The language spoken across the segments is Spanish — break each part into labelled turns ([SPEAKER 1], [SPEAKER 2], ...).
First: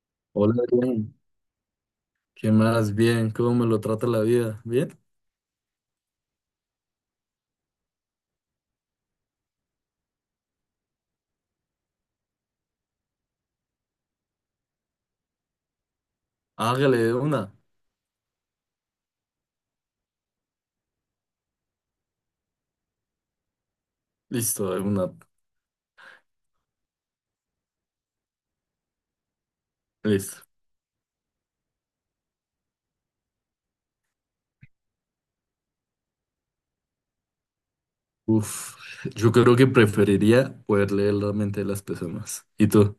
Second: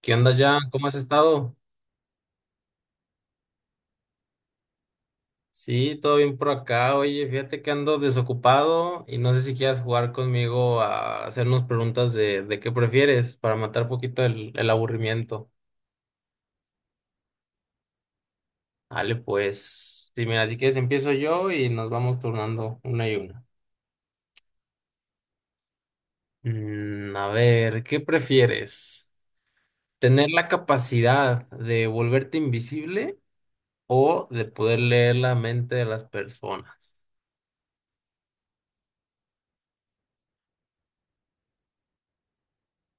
[SPEAKER 1] ¿Qué onda,
[SPEAKER 2] Hola,
[SPEAKER 1] Jan? ¿Cómo has
[SPEAKER 2] Adrián.
[SPEAKER 1] estado?
[SPEAKER 2] ¿Qué más? Bien, ¿cómo me lo trata la vida? ¿Bien?
[SPEAKER 1] Sí, todo bien por acá. Oye, fíjate que ando desocupado y no sé si quieras jugar conmigo a hacernos preguntas de qué prefieres para matar poquito el aburrimiento.
[SPEAKER 2] Hágale de una.
[SPEAKER 1] Vale, pues, sí, mira, si quieres empiezo yo y nos vamos turnando una y una.
[SPEAKER 2] Listo, de una.
[SPEAKER 1] A ver, ¿qué prefieres? ¿Tener
[SPEAKER 2] Listo.
[SPEAKER 1] la capacidad de volverte invisible o de poder leer la mente de las personas?
[SPEAKER 2] Uf, yo creo que preferiría poder leer la mente de las personas. ¿Y tú?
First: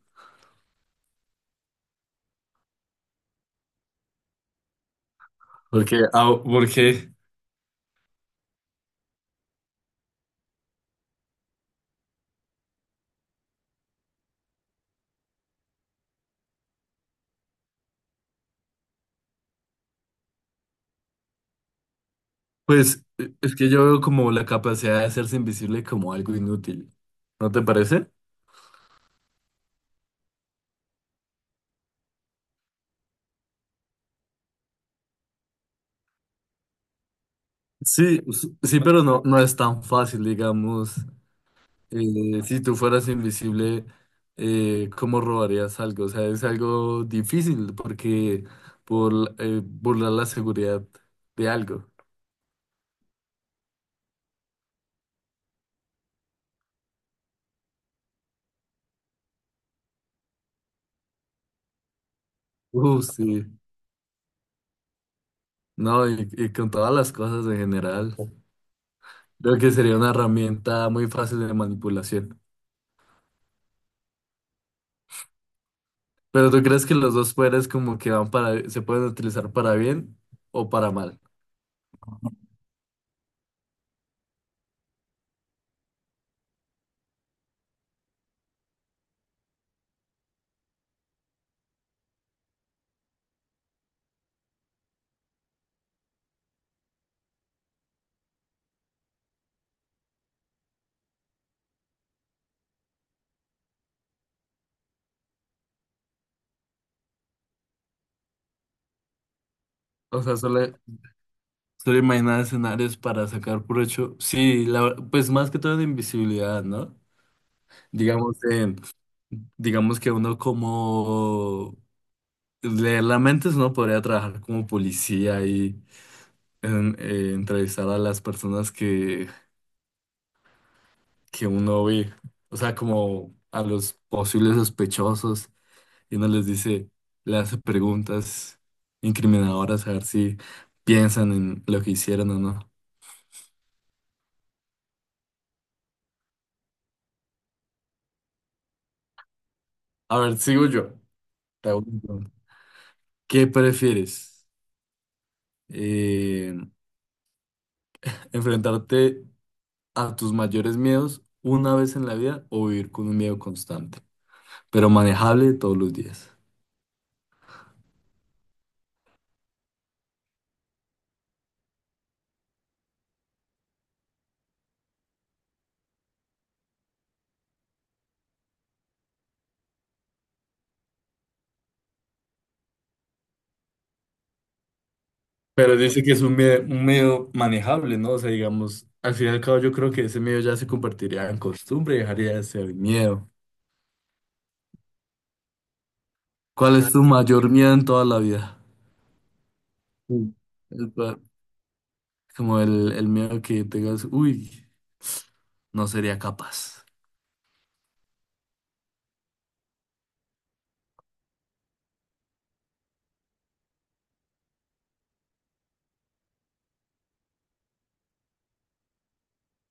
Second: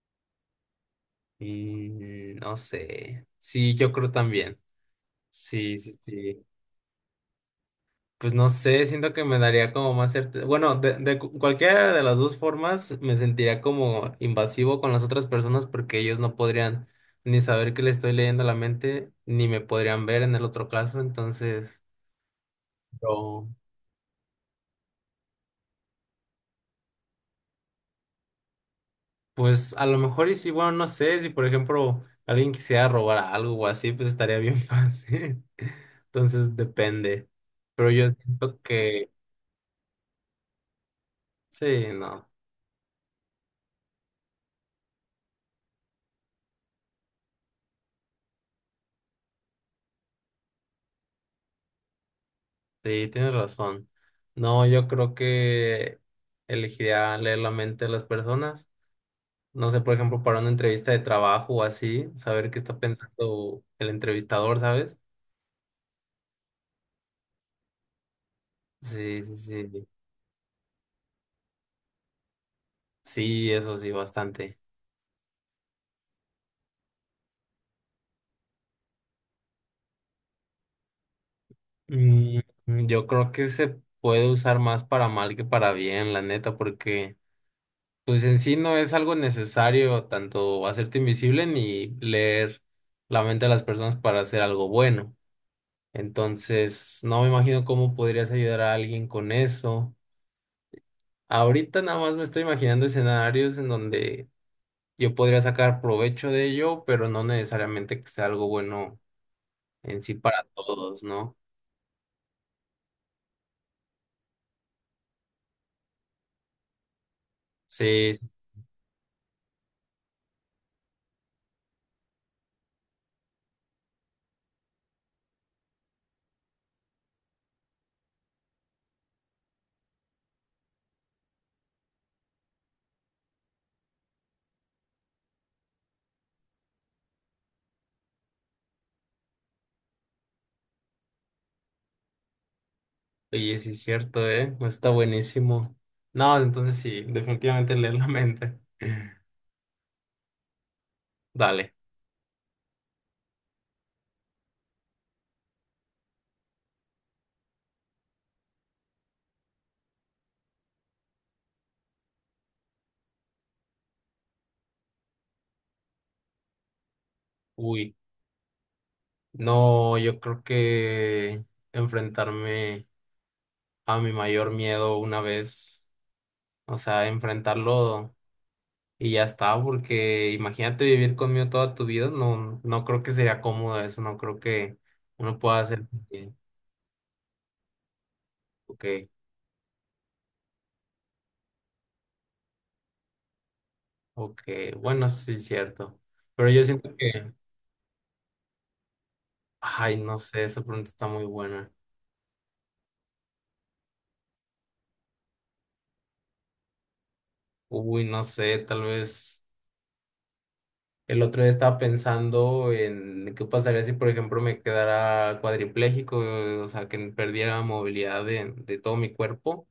[SPEAKER 1] No sé. Sí, yo creo también. Sí, sí,
[SPEAKER 2] Porque, ah,
[SPEAKER 1] sí.
[SPEAKER 2] porque,
[SPEAKER 1] Pues no sé, siento que me daría como más certeza. Bueno, cualquiera de las dos formas me sentiría como invasivo con las otras personas porque ellos no podrían ni saber que le estoy leyendo la mente, ni me podrían ver en el otro caso. Entonces,
[SPEAKER 2] pues, eh,
[SPEAKER 1] yo,
[SPEAKER 2] es que yo veo como la capacidad de hacerse invisible como algo inútil. ¿No te parece?
[SPEAKER 1] pues a lo mejor y sí, bueno, no sé, si por ejemplo alguien quisiera robar algo o así, pues estaría bien fácil. Entonces, depende. Pero yo
[SPEAKER 2] Sí,
[SPEAKER 1] siento
[SPEAKER 2] sí, pero
[SPEAKER 1] que
[SPEAKER 2] no, no es tan fácil, digamos.
[SPEAKER 1] sí, no.
[SPEAKER 2] Si tú fueras invisible, ¿cómo robarías algo? O sea, es algo difícil porque por burlar la seguridad de algo.
[SPEAKER 1] Sí, tienes razón. No, yo creo que elegiría leer la mente de las personas. No sé, por ejemplo, para una entrevista de trabajo o así, saber qué está
[SPEAKER 2] Sí.
[SPEAKER 1] pensando el entrevistador, ¿sabes?
[SPEAKER 2] No, y con todas las cosas en general,
[SPEAKER 1] Sí, sí,
[SPEAKER 2] creo que
[SPEAKER 1] sí.
[SPEAKER 2] sería una herramienta muy fácil de manipulación.
[SPEAKER 1] Sí, eso sí, bastante.
[SPEAKER 2] Pero ¿tú crees que los dos poderes como que van para, se pueden utilizar para bien o para mal?
[SPEAKER 1] Mm, yo creo que se puede usar más para mal que para bien, la neta, porque pues en sí no es algo necesario tanto hacerte invisible ni leer la mente de las personas para hacer algo bueno. Entonces, no me imagino cómo podrías ayudar a alguien con eso. Ahorita nada más me estoy imaginando escenarios en donde yo podría sacar provecho de ello, pero no necesariamente que sea algo bueno en sí
[SPEAKER 2] O sea,
[SPEAKER 1] para todos, ¿no?
[SPEAKER 2] solo imaginar escenarios para sacar provecho. Sí, pues más que todo de invisibilidad, ¿no?
[SPEAKER 1] Sí, sí,
[SPEAKER 2] Digamos, digamos que uno como leer la mente, uno podría trabajar como policía y entrevistar a las personas que uno ve, o sea, como a los posibles sospechosos y uno les dice, le hace preguntas incriminadoras a ver si piensan en lo que hicieron o no.
[SPEAKER 1] oye, sí es cierto, ¿eh? Pues está buenísimo. No, entonces sí, definitivamente leer la mente.
[SPEAKER 2] A ver, sigo yo. Te
[SPEAKER 1] Dale.
[SPEAKER 2] hago una pregunta. ¿Qué prefieres? Eh, ¿Enfrentarte a tus mayores miedos una vez en la vida o vivir con un miedo constante, pero manejable todos los días?
[SPEAKER 1] Uy, no, yo creo que enfrentarme a mi mayor miedo una vez, o sea, enfrentarlo. Y ya está, porque imagínate vivir conmigo toda tu vida, no, no creo que sería cómodo eso, no creo que uno pueda
[SPEAKER 2] Pero
[SPEAKER 1] hacer.
[SPEAKER 2] dice que es un miedo manejable, ¿no? O sea, digamos,
[SPEAKER 1] Ok,
[SPEAKER 2] al fin y al cabo yo creo que ese miedo ya se convertiría en costumbre y dejaría de ser miedo.
[SPEAKER 1] ok, bueno, eso sí es cierto. Pero yo
[SPEAKER 2] ¿Cuál es
[SPEAKER 1] siento
[SPEAKER 2] tu
[SPEAKER 1] que,
[SPEAKER 2] mayor miedo en toda la vida?
[SPEAKER 1] ay, no
[SPEAKER 2] Mm.
[SPEAKER 1] sé, esa pregunta
[SPEAKER 2] El
[SPEAKER 1] está
[SPEAKER 2] pa-
[SPEAKER 1] muy buena.
[SPEAKER 2] Como el miedo que tengas, uy, no sería capaz.
[SPEAKER 1] Uy, no sé, tal vez el otro día estaba pensando en qué pasaría si, por ejemplo, me quedara cuadripléjico, o sea, que perdiera movilidad de todo mi cuerpo.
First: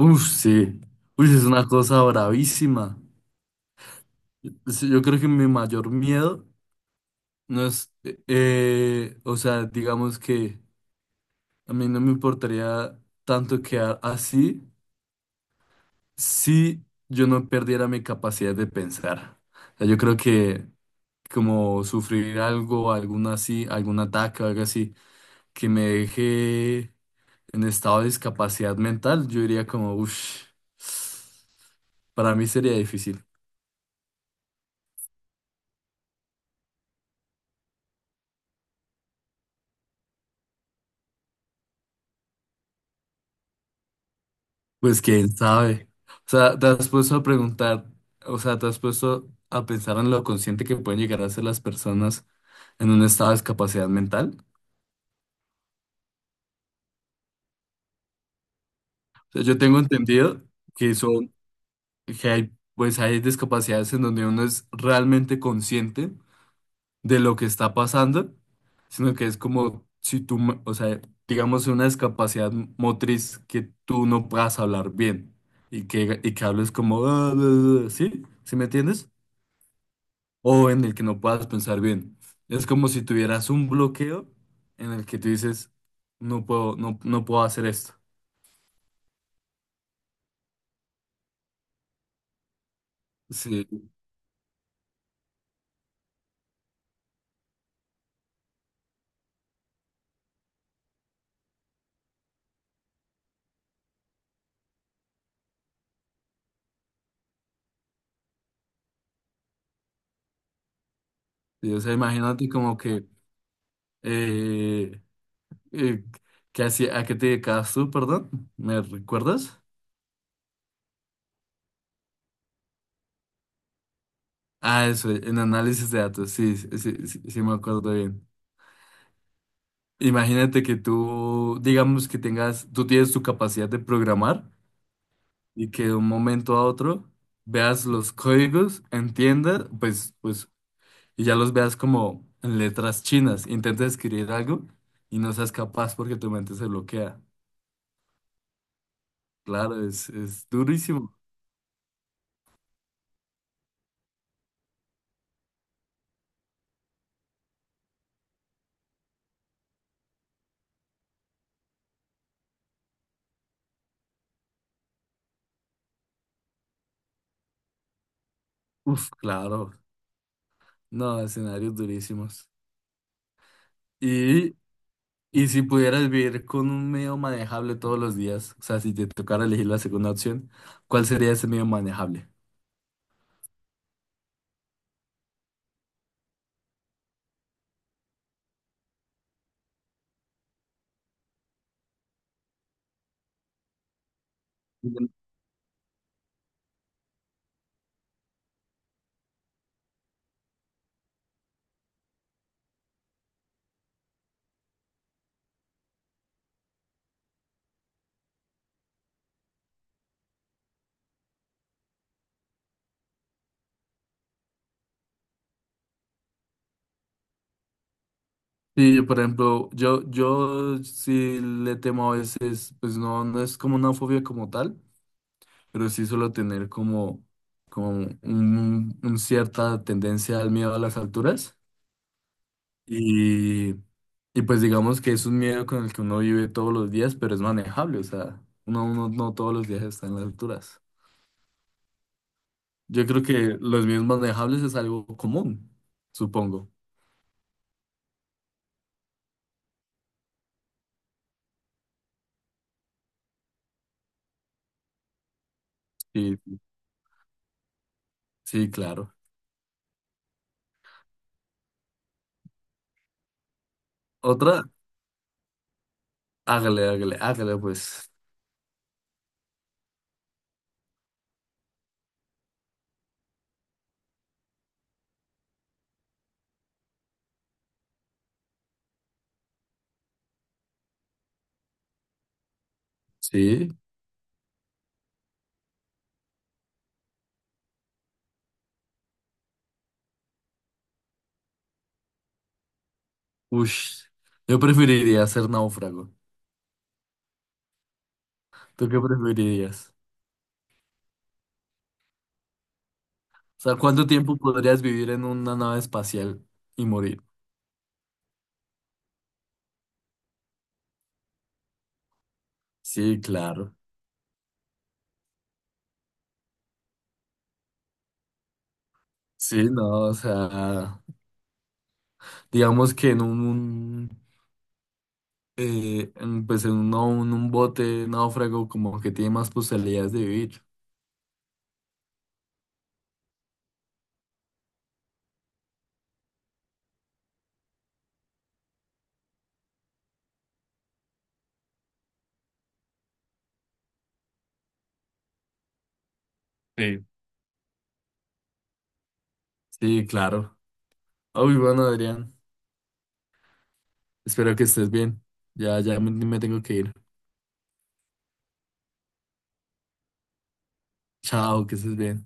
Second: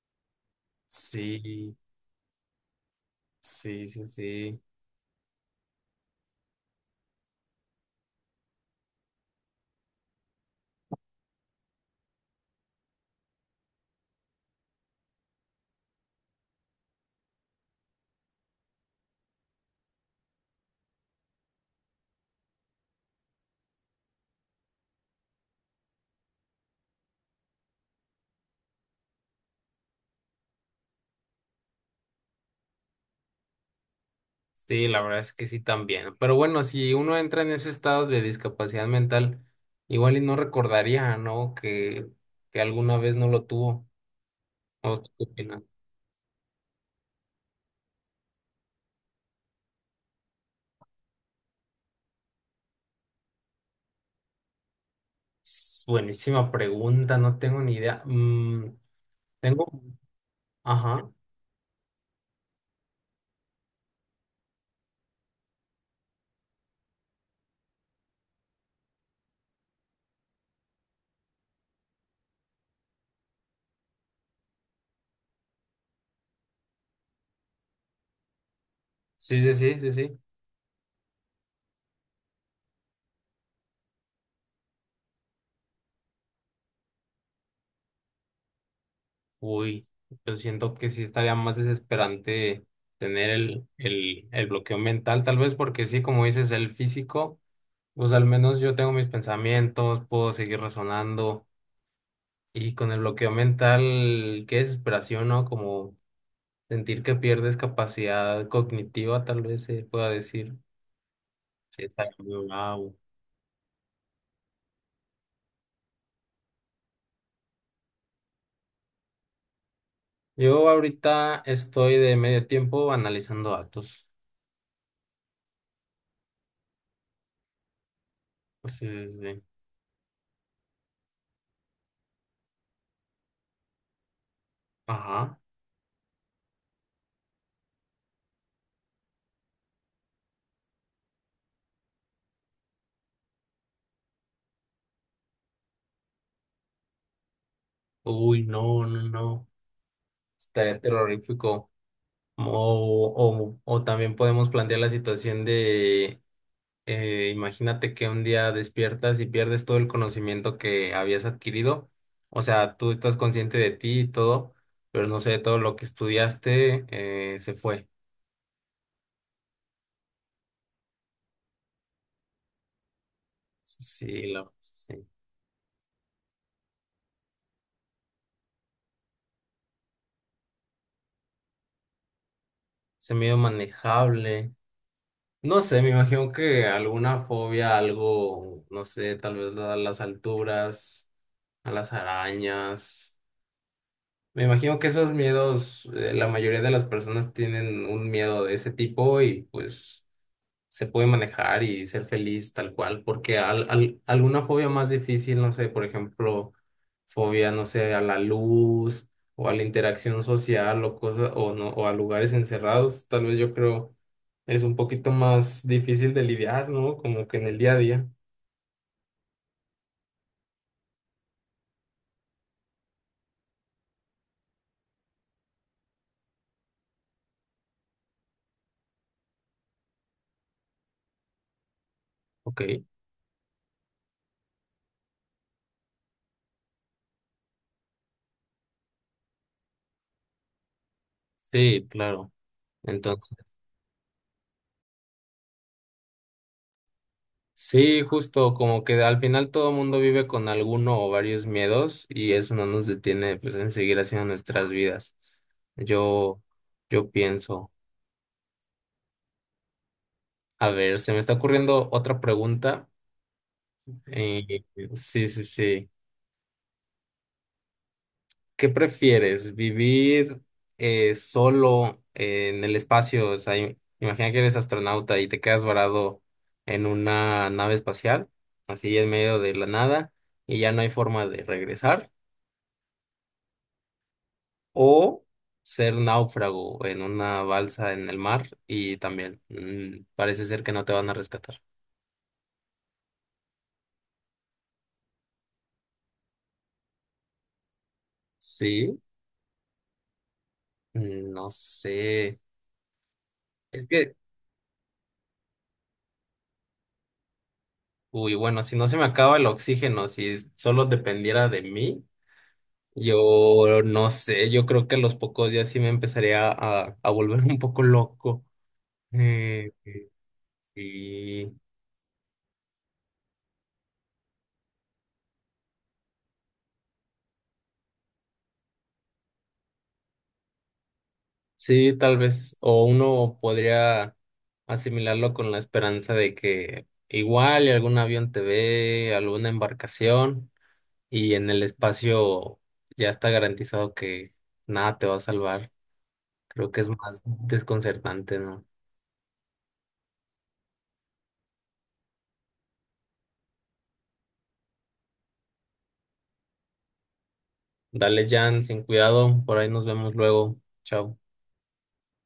[SPEAKER 2] Uf, sí. Uy, es una
[SPEAKER 1] Sí,
[SPEAKER 2] cosa bravísima.
[SPEAKER 1] sí, sí, sí.
[SPEAKER 2] Sí, yo creo que mi mayor miedo no es, o sea, digamos que a mí no me importaría tanto quedar así si yo no perdiera mi capacidad de pensar. O sea, yo creo que como sufrir algo, algún así, algún ataque o algo así, que me deje en estado de discapacidad mental, yo diría como, uff, para mí sería difícil.
[SPEAKER 1] Sí, la verdad es que sí también. Pero bueno, si uno entra en ese estado de discapacidad mental, igual y no recordaría, ¿no? Que alguna vez no lo tuvo. ¿O
[SPEAKER 2] Pues
[SPEAKER 1] tú qué
[SPEAKER 2] quién
[SPEAKER 1] opinas?
[SPEAKER 2] sabe. O sea, te has puesto a preguntar, o sea, te has puesto a pensar en lo consciente que pueden llegar a ser las personas en un estado de discapacidad mental.
[SPEAKER 1] S- Buenísima pregunta, no tengo ni idea. Mm,
[SPEAKER 2] O sea, yo
[SPEAKER 1] tengo,
[SPEAKER 2] tengo entendido que
[SPEAKER 1] ajá.
[SPEAKER 2] son, que hay, pues hay discapacidades en donde uno es realmente consciente de lo que está pasando, sino que es como si tú, o sea, digamos una discapacidad motriz que tú no puedas hablar bien y que hables como, "Ah, ah, ah", ¿sí? ¿Sí me entiendes?
[SPEAKER 1] Sí, sí, sí, sí, sí.
[SPEAKER 2] O en el que no puedas pensar bien. Es como si tuvieras un bloqueo en el que tú dices, no puedo, no, no puedo hacer esto.
[SPEAKER 1] Uy, yo siento que sí estaría más desesperante tener
[SPEAKER 2] Sí,
[SPEAKER 1] el bloqueo mental, tal vez porque sí, como dices, el físico, pues al menos yo tengo mis pensamientos, puedo seguir razonando. Y con el bloqueo mental, qué desesperación, ¿no? Como sentir que pierdes capacidad cognitiva, tal vez se pueda decir.
[SPEAKER 2] sí, o
[SPEAKER 1] Sí,
[SPEAKER 2] sea,
[SPEAKER 1] está muy
[SPEAKER 2] imagínate como
[SPEAKER 1] bravo.
[SPEAKER 2] que, eh, eh, ¿qué hacía- ¿a qué te dedicabas tú, perdón? ¿Me recuerdas?
[SPEAKER 1] Yo ahorita estoy de medio tiempo analizando datos.
[SPEAKER 2] Ah, eso, en análisis de datos, sí, sí, sí, sí, sí me acuerdo bien.
[SPEAKER 1] Sí, sí, sí.
[SPEAKER 2] Imagínate que tú, digamos que tengas, tú tienes tu capacidad de programar
[SPEAKER 1] Ajá.
[SPEAKER 2] y que de un momento a otro veas los códigos, entiendas, pues y ya los veas como en letras chinas. Intentas escribir algo y no seas capaz porque tu mente se bloquea.
[SPEAKER 1] Uy, no, no, no.
[SPEAKER 2] Claro, es
[SPEAKER 1] Estaría
[SPEAKER 2] durísimo.
[SPEAKER 1] terrorífico. O también podemos plantear la situación de imagínate que un día despiertas y pierdes todo el conocimiento que habías adquirido. O sea, tú estás consciente de ti y todo, pero no sé, todo lo que estudiaste se fue.
[SPEAKER 2] Uf, claro. No, escenarios durísimos.
[SPEAKER 1] Sí, lo,
[SPEAKER 2] Y,
[SPEAKER 1] sí.
[SPEAKER 2] y si pudieras vivir con un medio manejable todos los días, o sea, si te tocara elegir la segunda opción, ¿cuál sería ese medio manejable?
[SPEAKER 1] Ese miedo manejable. No sé, me imagino que alguna fobia, algo, no sé, tal vez a las alturas, a las arañas. Me imagino que esos miedos, la mayoría de las personas tienen un miedo de ese tipo y pues se puede manejar y ser feliz tal cual, porque alguna fobia más difícil, no sé, por ejemplo, fobia, no sé, a la luz o a la interacción social o cosas, o no, o a lugares encerrados, tal vez yo creo es un poquito más difícil de lidiar, ¿no? Como que en el día a día.
[SPEAKER 2] Sí, por ejemplo, yo sí le temo a veces, pues no, no es como una fobia como tal, pero sí suelo tener como, como un cierta tendencia al miedo a las alturas.
[SPEAKER 1] Ok.
[SPEAKER 2] Y, y pues digamos que es un miedo con el que uno vive todos los días, pero es manejable, o sea, uno, uno no todos los días está en las alturas.
[SPEAKER 1] Sí, claro.
[SPEAKER 2] Yo creo
[SPEAKER 1] Entonces.
[SPEAKER 2] que los miedos manejables es algo común, supongo.
[SPEAKER 1] Sí, justo, como que al final todo mundo vive con alguno o varios miedos y eso no nos detiene pues en seguir haciendo nuestras vidas.
[SPEAKER 2] Sí,
[SPEAKER 1] Yo, yo pienso,
[SPEAKER 2] sí, claro.
[SPEAKER 1] a ver, se me está ocurriendo otra pregunta. Eh,
[SPEAKER 2] Otra,
[SPEAKER 1] sí, sí, sí.
[SPEAKER 2] hágale, hágale, hágale, pues.
[SPEAKER 1] ¿Qué prefieres? ¿Vivir solo en el espacio? O sea, imagina que eres astronauta y te quedas varado en una nave espacial, así en medio de la nada, y ya no hay forma de regresar.
[SPEAKER 2] Sí,
[SPEAKER 1] O ser náufrago en una balsa en el mar y también parece ser que no te van a rescatar.
[SPEAKER 2] uff. Yo preferiría ser náufrago. ¿Tú
[SPEAKER 1] Sí,
[SPEAKER 2] qué preferirías?
[SPEAKER 1] no sé.
[SPEAKER 2] O sea,
[SPEAKER 1] Es
[SPEAKER 2] ¿cuánto
[SPEAKER 1] que,
[SPEAKER 2] tiempo podrías vivir en una nave espacial y morir?
[SPEAKER 1] uy, bueno, si no se me acaba el oxígeno, si solo dependiera de mí,
[SPEAKER 2] Sí, claro.
[SPEAKER 1] yo no sé, yo creo que a los pocos días sí me empezaría a volver un poco loco.
[SPEAKER 2] Sí,
[SPEAKER 1] Eh,
[SPEAKER 2] no, o sea,
[SPEAKER 1] sí.
[SPEAKER 2] digamos que en un, en, pues en un, un bote náufrago como que tiene más posibilidades de vivir.
[SPEAKER 1] Sí, tal vez, o uno podría asimilarlo con la esperanza de que igual y algún avión te ve, alguna embarcación, y en el espacio ya está garantizado que nada te va a salvar. Creo que es
[SPEAKER 2] Sí.
[SPEAKER 1] más desconcertante, ¿no?
[SPEAKER 2] Sí, claro. Uy, bueno, Adrián, espero que estés bien. Ya, ya me tengo que ir.
[SPEAKER 1] Dale, Jan, sin cuidado, por ahí nos vemos luego. Chao.
[SPEAKER 2] Chao, que estés bien.